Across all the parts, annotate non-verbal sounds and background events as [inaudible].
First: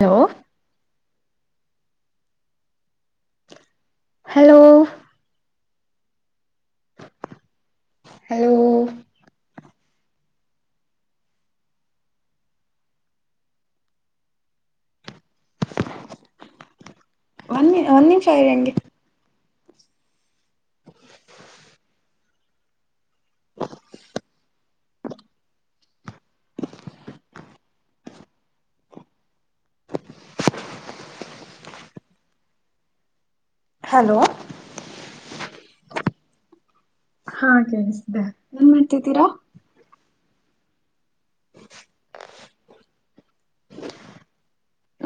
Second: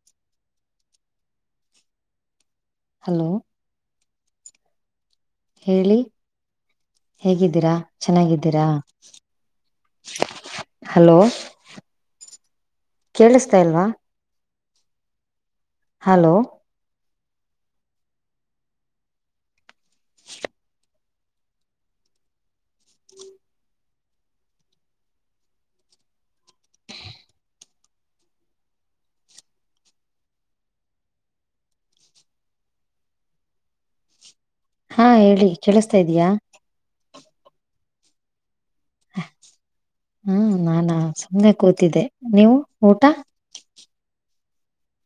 Low hello [inaudible] ಹೇಳಿ ಹೇಗಿದ್ದೀರಾ. Hello ಚೆನ್ನಾಗಿದ್ದೀರಾ. ಹಲೋ ಕೇಳಸ್ತಾ ಇಲ್ವಾ. ಹಲೋ ಒಂದ್ ಒಂದ್ ನಿಮಿಷ ಇರಿ ಹಂಗೆ ಹಲೋ ಹಾ ಹೇಳಿ ಕೇಳಸ್ತಾ ಇದೆಯಾ. ಹಾ ಕೇಳಿಸ್ತೀದೆ ಏನ್ ಮಾಡ್ತಿದಿರಾ. ಹ್ಮ್ ನಾನಾ ಸುಮ್ನೆ ಕೂತಿದ್ದೆ ನೀವು ಊಟಾ.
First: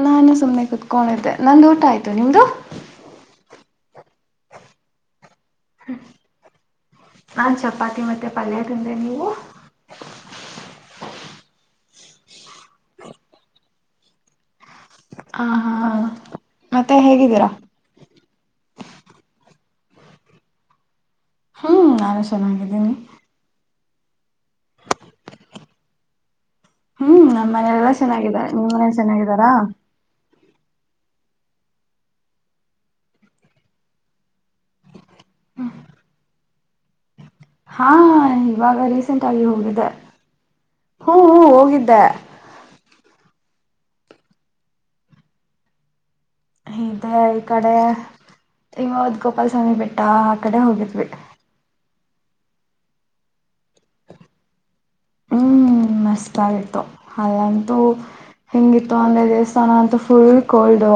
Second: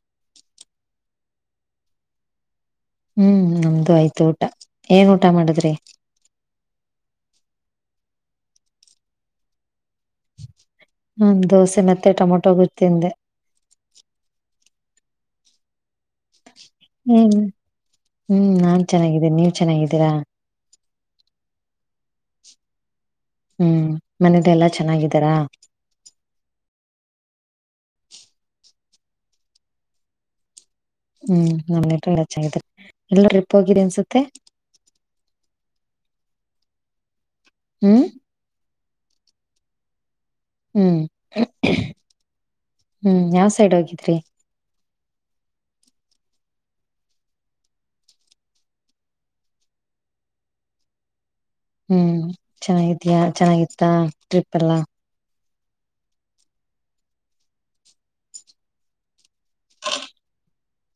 ನಾನು ಸುಮ್ನೆ ಕುತ್ಕೊಂಡಿದ್ದೆ ನಂದು ಊಟ ಆಯ್ತು ನಿಮ್ದು. ಹ್ಮ್ ನಮ್ದು ಆಯ್ತು ಊಟಾ ಏನ್ ಊಟಾ ಮಾಡದ್ರಿ. ನಾನ್ ಚಪಾತಿ ಮತ್ತೆ ಪಲ್ಯ ತಿಂದೆ ನೀವು ಹ್ಮ ದೋಸೆ ಮತ್ತೆ ಟೊಮೊಟೊ ಗೊಜ್ ತಿಂದೆ ಆ ಹಾ. ಮತ್ತೆ ಹ್ಮ್ ಹೇಗಿದಿರಾ. ಹ್ಮ್ ನಾನ್ ಚೆನ್ನಾಗಿದ್ದೇನ ನೀವ್ ಚೆನ್ನಾಗಿದಿರಾ. ಹ್ಮ್ ನಾನು ಚನ್ನಾಗಿದಿನಿ. ಹ್ಮ್ ಮನೇದ್ ಎಲ್ಲಾ ಚೆನ್ನಾಗಿದಾರಾ. ಹ್ಮ್ ನಮ್ಮ್ ಮನೇಲೆಲ್ಲಾ ಚೆನ್ನಾಗಿದಾರೆ ನಿಮ್ಮ್ ಮನೇಲಿ ಚೆನ್ನಾಗಿದಾರಾ. ಹ್ಮ್ ನಮ್ [unintelligible] ಎಲ ಚಾಗಿದರ್ ಎಲ್ಲೋ ಟ್ರೀಪ್ ಹೋಗಿರ್ ಅನ್ಸತ್ತೆ. ಹಾ ಇವಾಗ್ ಹಾ ರೀಸೆಂಟ್ ಆಗಿ ಹೋಗಿದ್ದೆ. ಹ್ಮ್ ಹ್ಮ್ ಯಾವ್ಸ್ ಸೈಡ್ ಹೋಗಿದ್ರಿ? ಇದೆ ಈ ಕಡೆ ಇವದ್ ಗೋಪಾಲಸ್ವಾಮಿ ಬೆಟ್ಟ ಆ ಕಡೆ ಹೋಗಿದ್ವಿ. ಹ್ಮ್ ಚೆನ್ನಾಗಿದಿಯ ಚೆನ್ನಾಗಿತ್ತ ಟ್ರಿಪ್ ಎಲ್ಲಾ? ಹ್ಮ್ ಮಸ್ತಾಗಿತ್ತು ಅಲ್ಲಂತೂ ಹೆಂಗಿತ್ತು ಅಂದ್ರೆ ದೇಸ್ ಸ್ತಾನಂತು ಫುಲ್ ಕೋಲ್ಡೂ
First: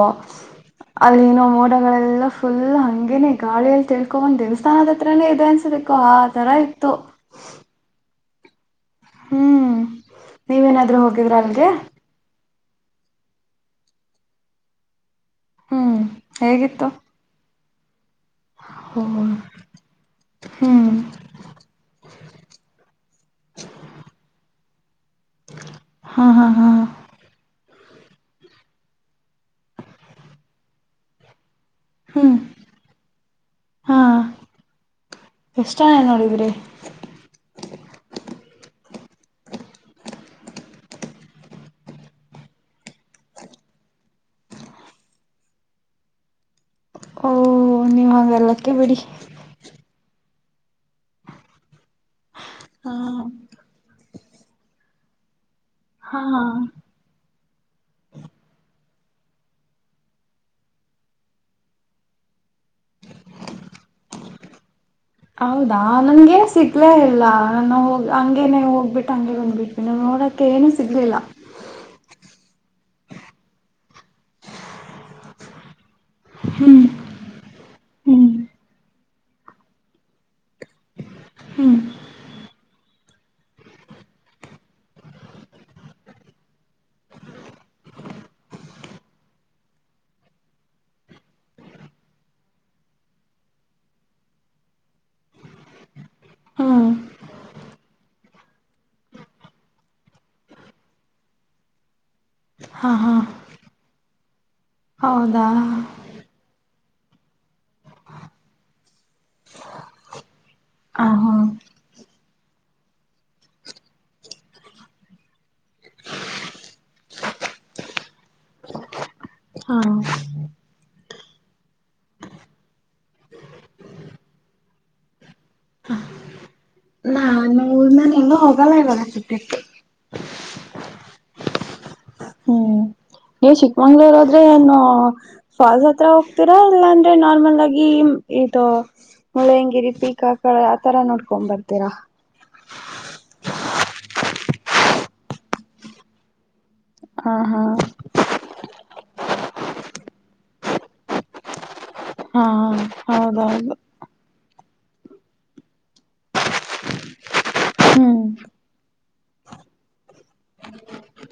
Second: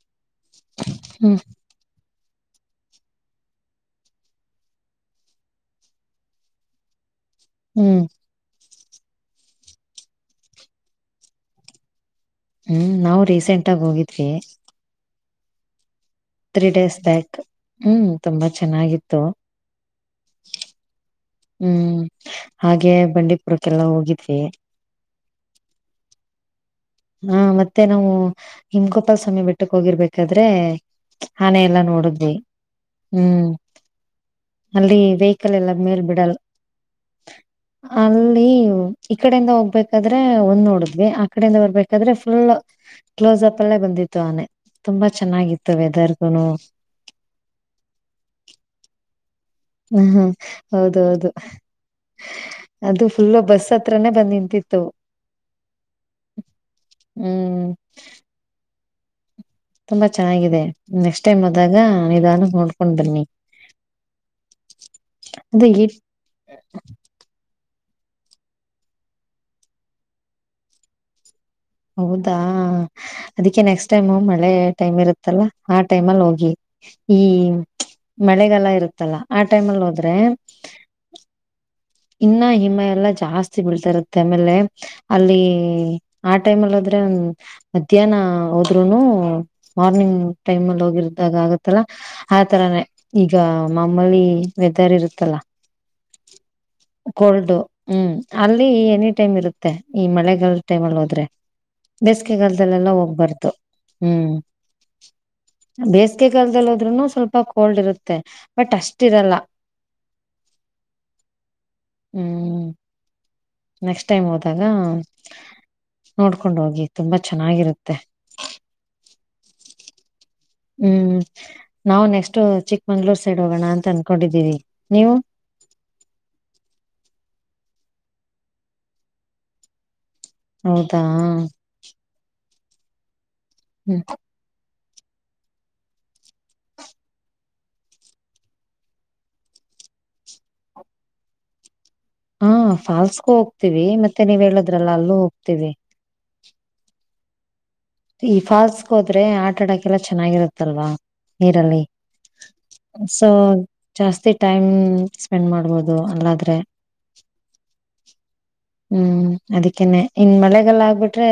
ಹ್ಮ್ ಅಲ್ಲಿನ ಮೋಡಗಳೆಲ್ಲ ಫುಲ್ ಹಂಗೇನೆ ಗಾಳಿಯಲ್ಲಿ ತೇಲ್ಕೊಂದ್ ದೇವಸ್ಥಾನದ ಹತ್ರನೇ ಇದೆ ಅನ್ಸ್ಬೇಕು ಆ ತರ ಇತ್ತು. ಹ್ಮ್ ಹ್ಮ್ ನೀವೇನಾದ್ರು ಹೋಗಿದ್ರ ಅಲ್ಗೆ? ಹ್ಮ್ ನಾವು ರೀಸೆಂಟಾಗ್ ಹೋಗಿದ್ವಿ. ಹ್ಮ ತ್ರೀ ಡೇಸ್ ಬ್ಯಾಕ್. ಹ್ಮ್ ತುಂಬಾ ಹ ಚೆನ್ನಾಗಿತ್ತು ಹ್ಮ್ ಹ್ಮ್ ಹಾಗೆ ಬಂಡೀಪುರಕ್ಕೆಲ್ಲಾ ಹೋಗಿದ್ವಿ. [inaudible] ಹಾ ಹಾ ಹಾ ಹಾ ಮತ್ತೆ ನಾವು ಹಿಂಗ್ ಗೋಪಾಲ್ಸ್ವಾಮಿ ಬೆಟ್ಟಕ್ ಹೋಗಿರ್ಬೇಕಾದ್ರೆ ಆನೆ ಎಲ್ಲ ನೋಡಿದ್ವಿ ಹ್ಮ್ ಹ್ಮ್ ಹಾ ಅಲ್ಲಿ ವೆಹಿಕಲೆಲ್ಲ ಎಷ್ಟ್ ಜನ ಮೇಲ್ ಬಿಡಲ್ಲ ನೋಡಿದ್ರಿ ಅಲ್ಲಿ ಈ ಕಡೆಯಿಂದ ಹೋಗ್ಬೇಕಾದ್ರೆ ಒಂದ್ ನೋಡಿದ್ವಿ ಆ ಕಡೆಯಿಂದ ಬರ್ಬೇಕ್ ಕಾದ್ರೆ ಫುಲ್ ಕ್ಲೋಸಪ್ ಅಲ್ಲೇ ಬಂದಿತ್ತು ಆನೆ ತುಂಬಾ ಚೆನ್ನಾಗಿತ್ತು ವೆದರ್ಗುನು ಓ ನೀವಾಂಗರ್ ಲ್ಲಕ್ಕಿ ಬಿಡಿ. ಹ ಹಾ ಹೌದು ಹೌದು. ಹಾ ಅದು ಫುಲ್ ಬಸ್ ಹತ್ರಾನೇ ಬಂದ್ನಿನ್ ದಿತ್ತು. ಹಾ ಹಾ ಹ್ಮ್ ತ್ತಲ್ಲ ಚೆನ್ನಾಗಿದೆ ನೆಕ್ಸ್ಟ್ ಟೈಮ್ ಹೋದಾಗ ನಿಧಾನಕ್ ನೋಡ್ಕೊಂಡ್ ಬನ್ನಿ. ಅದು ಹೌದಾ ಈ ನನ್ಗೆ ಸಿಗ್ಲೇ ಇಲ್ಲ ನಾವ್ ಹೋಗ್ ಹಂಗೇನೆ ಹೋಗ್ಬಿಟ್ಟು ಹಂಗೆ ಬಂದ್ಬಿಟ್ವಿ ನಾಮ್ಗ್ ನೋಡೋಕ್ಕೆ ಏನು ಸಿಗ್ಲಿಲ್ಲ. ಹಾ ಅದಕ್ಕೆ ನೆಕ್ಸ್ಟ್ ಟೈಮ್ ಮಳೆ ಟೈಮ್ ಇರುತ್ತಲ್ಲ ಆ ಟೈಮಲ್ಲಿ ಹೋಗಿ ಈ ಮಳೆಗಾಲ ಇರುತ್ತ್ ತಲ್ಲ ಆ ಟೈಮಲ್ ಹೋದ್ರೆ. ಇನ್ನ ಹಿಮ ಎಲ್ಲಾ ಜಾಸ್ತಿ ಬೀಳ್ತಾ ಇರುತ್ತೆ ಆಮೇಲೆ ಅಲ್ಲಿ ಆ ಟೈಮಲ್ಲೊದ್ರೆ ಒಂದ್ ಮಧ್ಯಾಹ್ನ ಹೋದ್ರುನು ಮಾರ್ನಿಂಗ್ ಟೈಮಲ್ ಹೋಗಿರ್ದಾಗ ಆಗತ್ತಲ್ಲ ಆತರಾನೇ ಈಗ ಮಾಮೂಲಿ ವೆದರ್ ಇರುತ್ತಲ್ಲ. ಹ್ಮ್ ಕೋಲ್ಡು ಹ್ಮ್ ಅಲ್ಲಿ ಎನಿ ಟೈಮ್ ಇರುತ್ತೆ ಈ ಮಳೆಗಾಲದ್ ಟೈಮ್ ಅಲ್ಲಿ ಹೋದ್ರೆ ಬೆಸ್ ಬೇಸಿಗೆ ಹಾ ಗಾಲದಲ್ಲೆಲ್ಲಾ ಹಾ ಹೋಗ್ಬಾರ್ದು. ಹ್ಮ್ ಹೌದಾ ಬೆಸ್ಗೆ ಕಾಲ್ದಲ್ಲಿ ಇನ್ನು ಸ್ವಲ್ಪ ಕೋಲ್ಡ್ ಇರುತ್ತೆ ಬಟ್ ಅಷ್ಟ್ ಇರಲ್ಲ. ಆ ಹ ಹ್ಮ್ ನೆಕ್ಸ್ಟ್ ಟೈಮ್ ಹೋದಾಗ ನೋಡ್ಕೊಂಡ ಹೋಗಿ ತುಂಬಾ ಚೆನ್ನಾಗಿರುತ್ತೆ ಹಾ ಹ್ಮ್ ನಾವು ನೆಕ್ಸ್ಟ್ ಚಿಕ್ಕಮಂಗಳೂರು ಸೈಡ್ ಹೋಗೋಣ ಅಂತ ಅನ್ಕೊಂಡಿದ್ದೀವಿ ನೀವು. ಇನ್ನೂ ಹೋಗಲ್ಲ ಇವಗ ಸದ್ಯಕ್ಕೆ. ಹೌದಾ ಹ್ಮ್ ನೀವ್ ಹ್ಮ್ ಚಿಕ್ಕಮಂಗ್ಳೂರ್ ಹೊದ್ರೆ ಏನು ಫಾಲ್ಸ್ ಆತ್ರರ ಹೋಗ್ತೀರಾ ಇಲ್ಲಾಂದ್ರೆ ನಾರ್ಮಲ್ ಆಗಿ ಇದು ಮುಳ್ಳಯ್ಯನಗಿರಿ ಪೀಕ್ ಆಕಡೆ ಆತರ ನೋಡ್ಕೊಂಡ್ ಬರ್ತೀರಾ. ಹು ಫಾಲ್ಸ್ಗೂ ಹೋಗ್ತೀವಿ ಮತ್ತೆ ನೀವ್ ಹೇಳದ್ರಲ್ಲ ಅಲ್ಲೂ ಹೋಗ್ತೀವಿ. ಹಾ ಹಾ ಈ ಫಾಲ್ಸ್ಗೆ ಹೋದ್ರೆ ಆಟಡ್ಡಕ್ಕೆಲ್ಲ ಚೆನ್ನಾಗಿರುತ್ತಲ್ವಾ ನೀರಲ್ಲಿ. ಹಾ ಸೊ ಹೌದೌದು ಜಾಸ್ತಿ ಟೈಮ್. ಸ್ಪೆಂಡ್ ಮಾಡ್ಬೋದು. ಒಹ್ ಅಲ್ಲಾದ್ರೆ. ಹ್ಮ್ ಹ್ಮ್ ಅದಕ್ಕೇನೆ ಇನ್ ಮಳೆಗಲ್ಲ ಆಗ್ಬಿಟ್ರೆ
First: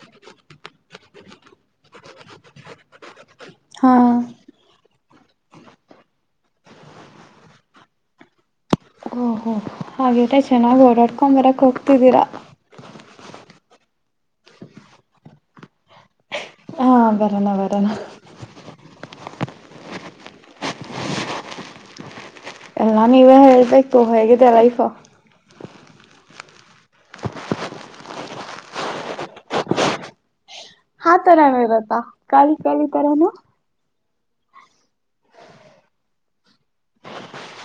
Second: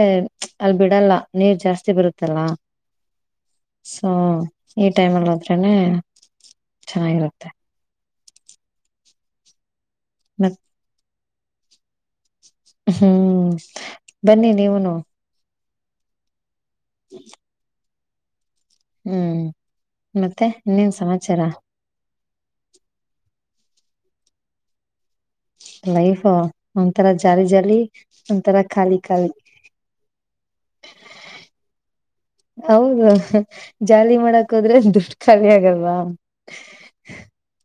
ಅಲ್ ಬಿಡಲ್ಲ ನೀರ್ ಜಾಸ್ತಿ ಬರುತ್ತಲ್ಲ. ಸೊ ಹಾ ಟೈಮಲ್ ಹೋದ್ರೇನೇ ಚೆನ್ನಾಗಿರುತ್ತೆ. ಹೋ ಹೋ ಹೋ ಹಾಗೀದ್ರೆ ಮತ್ ಚೆನ್ನಾಗಿ ಓಡಾಡ್ಕೋ ಹೊರಕ್ ಹೋಗ್ತಿದೀರಾ. ಹ್ಮ್ ಬನ್ನಿ ನೀವುನು. ಹಾ ಬರಣ ಬರಣ ಹ್ಮ್ ಮತ್ತೆ ಇನ್ನೇನ್ ಸಮಾಚಾರ. ಎಲ್ಲ ನೀವೇ ಹೇಳ್ಬೇಕು ಹೇಗಿದೆ ಲೈಫು ಲೈಫು ಒಂಂತರ ಜಾಲಿ ಜಾಲಿ ಒಂತರ ಖಾಲಿ ಖಾಲಿ ಹಾ ತರ ಎಲ್ಲ ಇರತ್ತಾ. ಖಾಲಿ ಖಾಲಿ ಹೌದು ತರಾನು. ಜಾಲಿ ಮಾಡಕ್ ಹೋದ್ರೆ ದುಡ್ಡು ಖಾಲಿ ಆಗಲ್ವಾ.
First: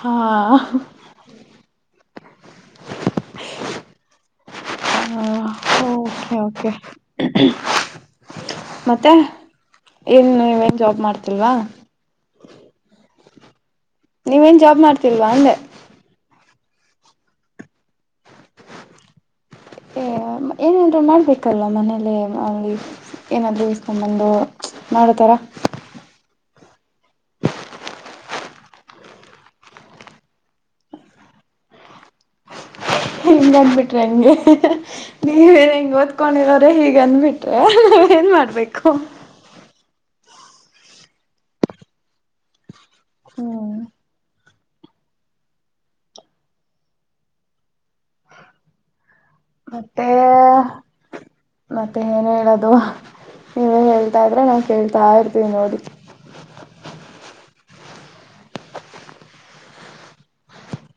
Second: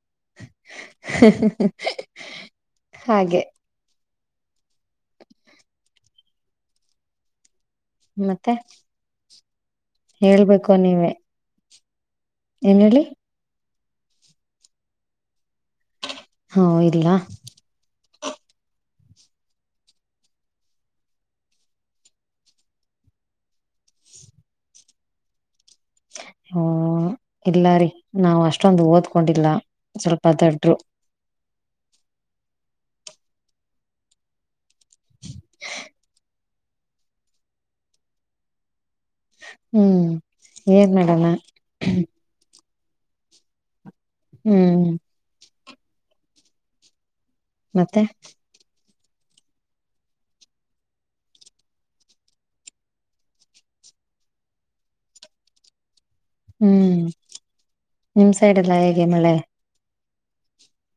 ಹಾ ಹಹಹಃ ಹಾಗೆ [inaudible] ಹ ಓಕೆ ಓಕೆ. ಮತ್ತೆ. ಏನ್ ನೀವೇನ್ ಜಾಬ್ ಮಾಡ್ತಿಲ್ವಾ. ಎನ್ ಹೇಳಿ. ನೀವೇನ್ ಜಾಬ್ ಮಾಡ್ತಿಲ್ವಾ ಅಂದೆ. ಹಾ ಇಲ್ಲ. ಏ ಏನಾದರೂ ಮಾಡಬೇಕಲ್ಲ ಮನೇಲ್ಲೇ ಅಲ್ಲಿ ಏನಾದರೂ ಇಸ್ಕೊಂಬಂದು ಮಾಡೋತರ. ಹ್ಮ ಇಲ್ಲ ರೀ ನಾವು ಅಷ್ಟೊಂದು ಓದ್ಕೊಂಡಿಲ್ಲ ಸ್ವಲ್ಪ ದಡ್ರು. ಹಿಂಗ ಅಂದಬಿಟ್ರೆ ಹೆಂಗೆ [unintelligible] ಹೆಂಗ್ ಓದ್ಕೊಂಡಿರೋರೇ ಹೀಗೆ ಅಂದಬಿಟ್ರೆ ನೀ ಏನ್ ಮಾಡ್ಬೇಕು. ಹ್ಮ್ ಏನ್ಮಾಡನ. ಹ್ಮ. ಹ್ಮ್ ಮತ್ತೆ. ಮತ್ತೆ ಮತ್ತೆ ಏನ್ ಹೇಳದು ನೀವೇ ಹೇಳ್ತಾ ಇದ್ರೆ ನಾ ಕೇಳ್ತಾ ಇರ್ತೀ ನೋಡಿ. ಹ್ಮ್ ನಿಮ್ ಸೈಡೆಲ್ಲ ಹೇಗೆ ಮಳೆ.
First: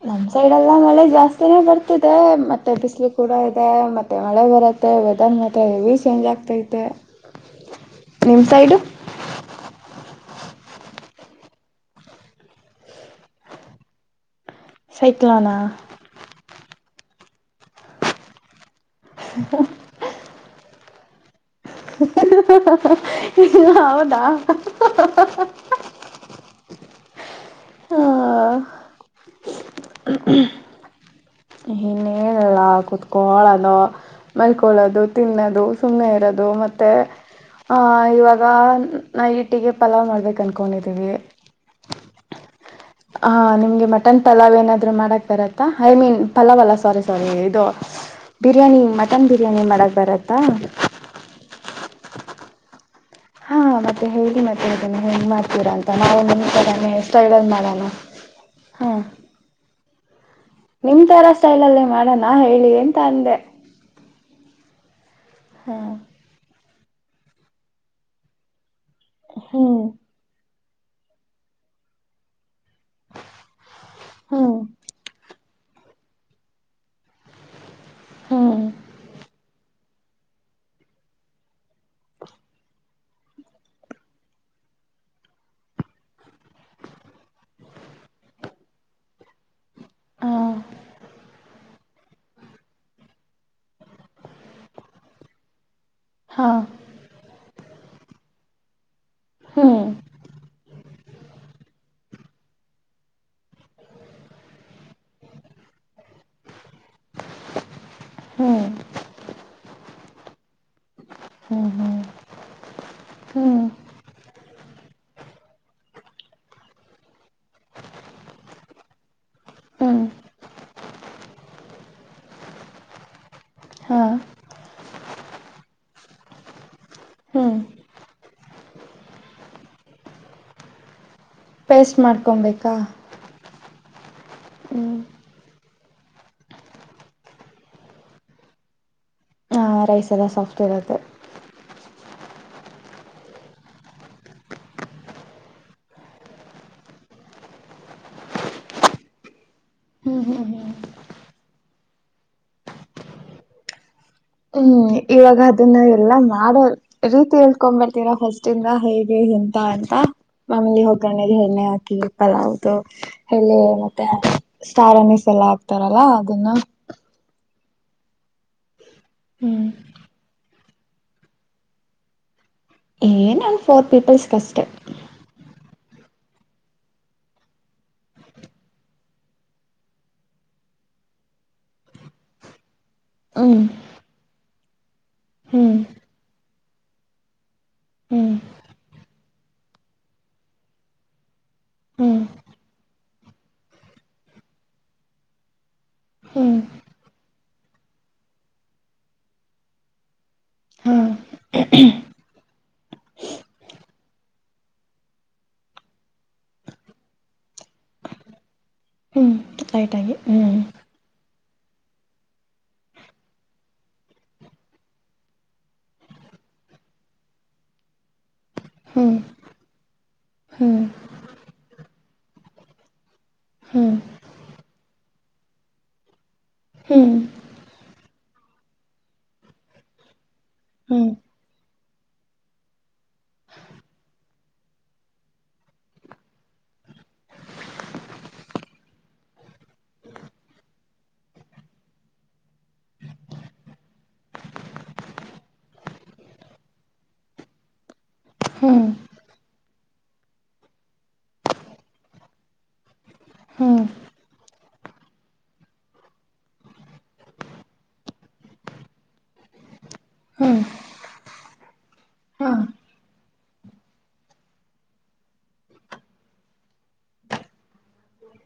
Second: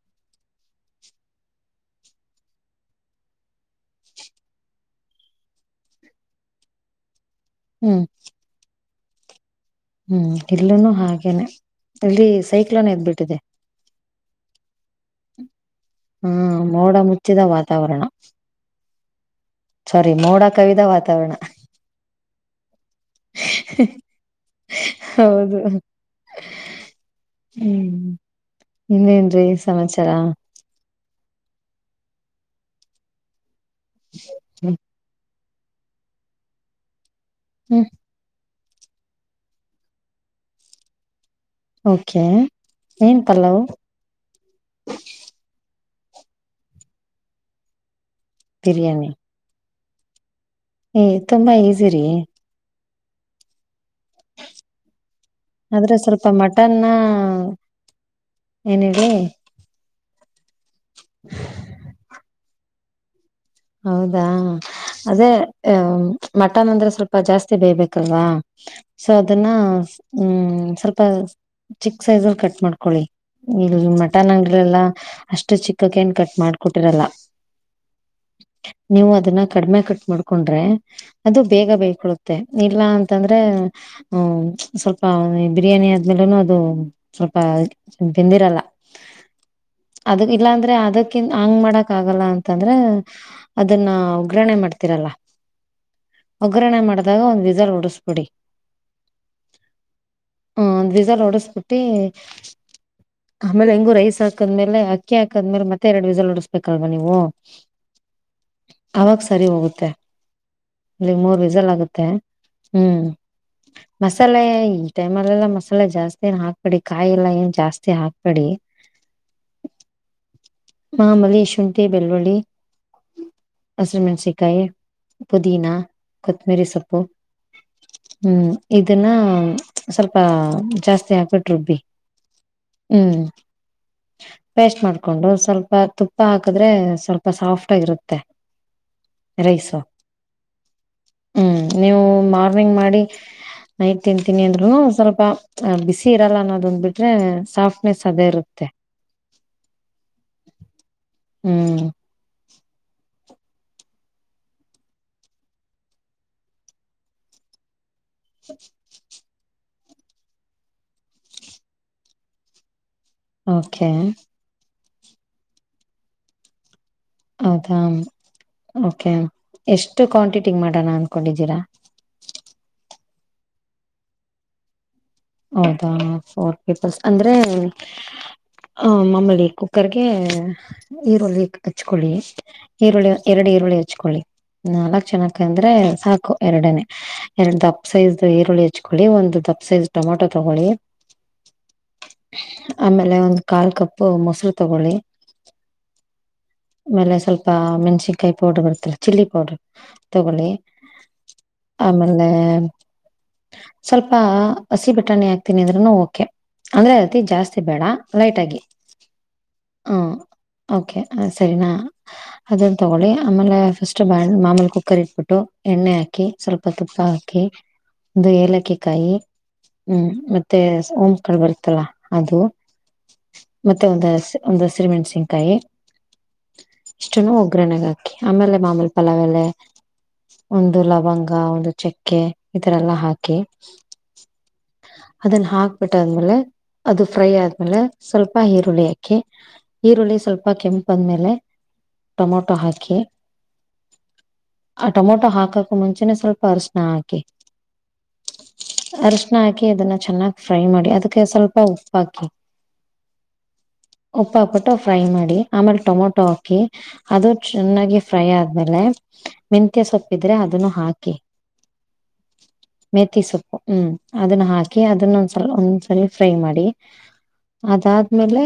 ನಮ್ ಸೈಡ್ ಲ್ಲ ಮಳೆ ಜಾಸ್ತಿನೇ ಬರ್ತಿದೆ ಮತ್ತೆ ಬಿಸಿಲು ಕೂಡ ಇದೆ ಮತ್ತೆ ಮಳೆ ಬರುತ್ತೆ ವೆದರ್ ಮತ್ರ ಹೆವಿ ಚೇಂಜ್ ಆಗ್ತೈತೆ. ಹ್ಮ್ ನಿಮ್ ಸೈಡು. ಹ್ಮ್ ಇಲ್ಲೂನು ಹಾಗೇನೆ ಇಲ್ಲಿ ಸೈಕ್ಲೋನ್ ಎದ್ಬಿಟ್ಟಿದೆ. ಸೈಕ್ಲಾನಾ. ಹ್ಮ ಮೋಡ ಮುಚ್ಚಿದ ವಾತಾವರಣ. ಸರಿ ಮೋಡ ಕವಿದ ವಾತಾವರಣ. ಹ ಹ ಹ ಹ ಹ ಹೌದ ಹೌದು ಹ್ಮ್ ಹಾ. ಇನ್ನೇನ್ರೀ ಸಮಾಚಾರ ಇನ್ನೇನಲ್ಲ ಕುೂತ್ಕೋಳ. ಹ್ಮ್ ಮಲ್ಕೊಳ್ಳೋದು ತಿನ್ನದು. ಅದು ಸುಮ್ಮನೆ ಇರೋದು ಮತ್ತೆ. ಹಾ ಹ್ಮ್ ಇವಾಗ. ಆ ನೈಟಿಗೆ ಪಲಾವ್ ಮಾಡ್ಬೇಕು ಅನ್ಕೊಂಡಿದೀವಿ. ಓಕೆ ಏನ್ ಹಾ ಪಲಾವ್ ನಿಮ್ಗೆ ಮಟನ್ ಪಲಾವ್ ಏನಾದ್ರು ಮಾಡಕ್ ಬರತ್ತಾ. I mean. ಪಲ್ಲವಲ್ಲ ಸಾರಿ ಸಾರಿ ಇದು. ಬಿರಿಯಾನಿ ಮಟನ್ ಬಿರಿಯಾನಿ ಮಾಡೋ ಬರತ್ ಏ ತುಂಬಾ ಈಸಿರಿ. ಹಾ ಮತ್ತೆ ಹೇಳಿ ಮತ್ತೆ ಹೇಗ್ ಮಾಡ್ತೀರಾ ಅಂತ ಆದ್ರೆ ನಾವು ಸ್ವಲ್ಪ ನಿಮ ತರ ಮಟನ್ ಸ್ಟೈಲಲ್ಲಿ ಮಾಡಣ ಏನ್ ಹ ಹೇಳಿ ನಿಮ ತರ ಸ್ಟೈಲ ಅಲ್ಲ ಮಾಡಣ. ನಾ ಹೇಳಿ ಅಂತ ಅಂದೆ. ಹೌದಾ. ಅದೇ ಹಾಂ ಮತ್ತೆ. ಮಟನ್ ಅಂದ್ರೆ ಸ್ವಲ್ಪ ಜಾಸ್ತಿ ಬೇಯಬೇಕಲ್ವಾ. ಸೊ ಅದನ್ನ ಹ್ಞೂ ಹ್ಮ್. ಸ್ವಲ್ಪ ಚಿಕ್ ಸೈಜ್ ಅಲ್ಲಿ ಕಟ್ ಮಾಡ್ಕ. ಇಲ್ಲಿ ಮಟನ್ ಹ್ಞೂ ನಂಗೆಲ್ಲಾ ಅ. ಅಷ್ಟು ಚಿಕ ಕೆನ್ ಕಟ್ ಮಾಡ್ಕೊಟ್ಟಿರಲ್ಲ. ಹ್ಞೂ ನೀವು ಅದನ್ನ ಕಡಿಮೆ ಕಟ್. ಮಾಡ್ಕೊಂಡ್ರೆ ಅದು ಬೇಗ ಬೇಯಿಕೊಳುತ್ತೆ ಇಲ್ಲ ಅಂತಂದ್ರೆ ಹ ಸ್ವಲ್ಪ ಬಿರಿಯಾನಿ ಆದ್ಮೇಲೆನು ಅದು ಸ್ವಲ್ಪ ಬೆಂದಿರಲ್ಲ. ಅದು ಹಾಂ ಇಲ್ಲಾಂದ್ರೆ ಅದಕ್ಕಿನ್ ಹಂಗ್ ಮಾಡಕ್. ಆಗಲ್ಲ ಅಂತಂದ್ರೆ. ಅದನ್ನ ಉಗ್ರಣೆ ಮಾಡ್ತೀರಲ್ಲ. ಹಾ ಒಗ್ಗರಣ ಮಾಡಿದಾಗ ಒಂದ್ ವಿ- ವಿಜಲ್ ಉಡಿಸ್ಬಿಡಿ. ಹ್ಮ್. ಸಲ್ ಹೊಡಸ್ಬಿಟ್ಟಿ ಆಮೇಲೆ ಹೆಂಗು ರೈಸ್ ಹಾಕದ್ಮೇಲೆ ಅಕ್ಕಿ ಹಾಕದ್ಮೇಲೆ ಮತ್ತೆ ಎರಡು ವಿಸಲ್ ಹೊಡಸ್ಬೇಕಲ್ವಾ ನೀವು. ಹ್ಮ್ ಅವಾಗ ಸರಿ ಹೋಗುತ್ತೆ ಇಲ್ಲಿಗ್ ಮೂರ್ ಹ್ಮ್ ವಿಸಲ್ ಹ್ಮ್ ಆಗುತ್ತೆ ಹ್ಮ್ ಹ್ಮ್ ಮಸಾಲೆ- ಟೈಮಲ್ಲೆಲ್ಲ ಮಸಾಲೆ ಜಾಸ್ತಿ ಏನ್ ಹಾಕ್ಬೇಡಿ ಕಾಯಿ ಇಲ್ಲ ಏನ್ ಜಾಸ್ತಿ ಹಾಕ್ಬೇಡಿ. ಹ್ಮ್- ಮಾಮುಲಿ ಶುಂಟಿ ಬೆಳ್ಳುಳ್ಳಿ. ಹಾ ಹೆಸರು ಮೆಣಸಿಕಾಯಿ ಪುದೀನಾ ಕೊತ್ತಮಿರಿ ಸೊಪ್ಪು. ಹ್ಮ್ ಹ್ಮ್ ಇದನ್ನ ಸ್ವಲ್ಪ ಜಾಸ್ತಿ ಹಾಕ್ಬಿಟ್. ಪೇಸ್ಟ್ ಮಾಡ್ಕೊಂಬೇಕಾ. ಪೇಸ್ಟ್ ಮಾಡ್ಕೊಂಡು ಸ್ವಲ್ಪ. ಪ್ಪಾ ತುಪ್ಪ ಹಾಕದ್ರೆ ಸ್ವಲ್ಪ ಸಾಫ್ಟ್. ಟ್ಟಾಗಿರುತ್ತೆ. ಹಾ ರೈಸು ರೈಸ್ ಎಲ್ಲ ಸಾಫ್ಟ್ ಇರುತ್ತೆ ಹ್ಮ್ ನೀವು. ಮಾರ್ನಿಂಗ್ ಮಾಡಿ ನೈಟ್ ತಿಂತೀನಿ ಅಂದ್ರುನು ಸ್ವಲ್ಪ ಬಿಸಿ ಇರಲ್ಲ ಅನ್ನೋದೊಂದ್ ಬಿಟ್ರೆ ಸಾಫ್ಟ್ನೆಸ್ ಅದೇ ಇರುತ್ತೆ ಹ್ಮ್ ಹ್ಮ್ ಹ್ಮ್ ಹ್ಮ. ಹ್ಮ್ ಇವಾಗ ಅದನ್ನ ಎಲ್ಲಾ ಮಾಡೋ ರೀತಿ ಹೇಳ್ಕೊಂಡ ಮೇ ತೀರ ಫಸ್ಟಿಂದ ಹೇಗೆ ಎ. ತ್ತಾ ಅಂತ ಮಾಮಲಿ ಹೋಗ್ಗರಣೆಗೆ ಎಣ್ಣೆ ಹಾಕಿ ಪಲಾವ್ದು. ಹೇಳು ಓಕೆ ಮತ್ತೆ. ಸಾರನ್ನೀಸ್ ಎಲ್ಲ ಹಾಕ್ತಾರಲ್ಲಾ ಅದನ್ನ. ಹೌದಾ. ಓಕೆ ಹ್ಮ್ ಎಷ್ಟು ಕ್ವಾಂಟಿಟಿಗ್ ಮಾಡ್. ಡಣ ಅನ್ಕೊಂಡಿದ್ದೀರಾ. ಏನು ಫೋರ್ ಪೀಪಿಲ್ಸ್ ಗಸ್ಟೆ. ಹೌದಾ ಫೋರ್ ಪೀಪಲ್ಸ್ ಅಂದ್ರೆ ಮಾಮೂಲಿ ಕುಕ್ಕರ್ಗೆ ಈರುಳ್ಳಿ ಹಚ್ಕೊಳ್ಳಿ. ಈರುಳ್ಳಿ ಎರಡು ಹ್ಮ್ ಈರುಳ್ಳಿ ಹಚ್ಕೊಳ್ಳಿ. ನಾಲಕ್. ಚೆನ್ನಕ್ ಅಂದ್ರೆ ಹ್ಮ್ ಸಾಕು ಎರಡೆನೇ. ಎರೆಡ್ ದಪ್ಪ. ಸೈಜ್ ಹ್ಮ್ ಈರುಳ್ಳಿ ಹಚ್ಕೊಳ್ಳಿ ಒಂದು. Cup size. ಟೊಮ್ಯಾಟೋ ತಗೋಳಿ. ಹ್ಮ್ ಆಮೇಲೆ. ಅಲೆ ಒಂದ್ ಕಾಲ್ ಕಪ್ ಮೊಸರು ತಗೊಳ್ಳಿ. ಹ್ಮ್ ಆಮೇಲೆ ಸ್ವಲ್ಪ. ಮೆಣ್ಸಿನ್ಕಾಯಿ ಪೌಡರ್ ಬರುತ್ತಲ್ಲ ಚಿಲ್ಲಿ ಪೌಡರ್. ತಗೊಳ್ಳಿ ಹಾ ಆಮೇಲೆ ಸ್ವಲ್ಪ. ಹಸಿ ಬಟ್ಟಾಣಿ ಹಾಕ್ತೀನಿ ಇದ್ರುನು ಓಕೆ ಅಂದ್ರೆ ಅದತಿ ಜಾಸ್ತಿ ಬೇಡ ಲೈಟ್ ಆಗಿ. ಹ್ಮ್ ಲೈಟ್ ಆಗಿ ಹ್ಮ್. ಓಕೆ ಸರಿನಾ ಅದನ್ನ ತಗೊಳ್ಳಿ ಆಮೇಲೆ ಫಸ್ಟ್ ಮಾಮೂಲಿ ಕುಕ್ಕರ್ ಇಟ್ಬಿಟ್ಟು ಎಣ್ಣೆ ಹಾಕಿ ಸ್ವಲ್ಪ ತುಪ್ಪ ಹಾಕಿ ಒ ಏಲಕ್ಕ. [unintelligible] ಕಾಯಿ. ಹ್ಮ್ ಹ್ಮ್ ಮತ್ತೆ ಹ್ಮ್ ಓಂ ಓಂ ಕಾಳು ಬರುತ್ತಲ್ಲ. ಅದು. ಮತ್ತೆ ಹ್ಮ್ ಒಂದು ಒಂದು ಹಸಿಮೆಣಸಿನಕಾಯಿ. ಕಾಯ. ಹ್ಮ್ ಇಷ್ಟನುಒಗ್ಗರಣೆಗೆ ಹಾಕಿ. ಆಮೇಲೆ ಮಾಮೂಲಿ ಪಲಾವ್ ಎಲೆ. ಒಂದು ಹ್ಮ್ ಲವಂಗ ಒಂದು ಚೆಕ್. ಕ್ಕೆ ಇತರ ಎಲ್ಲಾ ಹಾ. ಕೆ ಅದನ್ನ ಹಾಕ್ಬಿಟ್ಟಾದ್ಮೇಲೆ ಅದು ಫ್ರೈ ಆದ್ಮೇಲೆ ಸ್ವಲ್ಪ ಈರುಳ್ಳಿ ಹಾಕಿ ಈರುಳ್ಳಿ ಸ್ವಲ್ಪ ಕೆಂಪ್ ಬಂದ್ಮೇಲೆ ಟೊಮೊಟೊ ಹಾಕಿ ಆ ಟೊಮೊಟೊ ಹಾಕಕು ಮುಂಚೆನೆ ಸ್ವಲ್ಪ ಅರಶಣ ಹಾಕಿ. ಹ್ಮ್ ಹ್ಮ್ ಅರಶಣ ಹಾಕಿ ಅದನ್ನ ಚೆನ್ನಾಗ್ ಫ್ರೈ ಮಾಡಿ ಅದಕ್ಕೆ ಸ್ವಲ್ಪ ಉಪ್ ಹಾಕಿ ಹ್ಮ್ ಉಪ್ ಹಾಕ್ಬಿಟ್ಟು ಫ್ರೈ ಮಾಡಿ ಆಮೇಲೆ ಟೊಮೊಟೊ ಹಾಕಿ ಅದು ಚೆನ್ನಾಗಿ ಫ್ರೈ ಆದ್ಮೇಲೆ ನಿಮ್. ಮೆಂತ್ಯ ಸೊಪ್ಪಿದ್ರೆ ಅದನ್ನು ಹಾಕಿ. ಹಾ ತಿ ಸೊಪ್ಪು. ಹ್ಮ್ ಅದನ್ನ ಹಾಕಿ ಅದನ್ನೊಂದ್ಸಲ್ ಒಂದ್ಸರಿ ಫ್ರೈ ಮಾಡಿ ಅದಾದ್ಮೇಲೆ.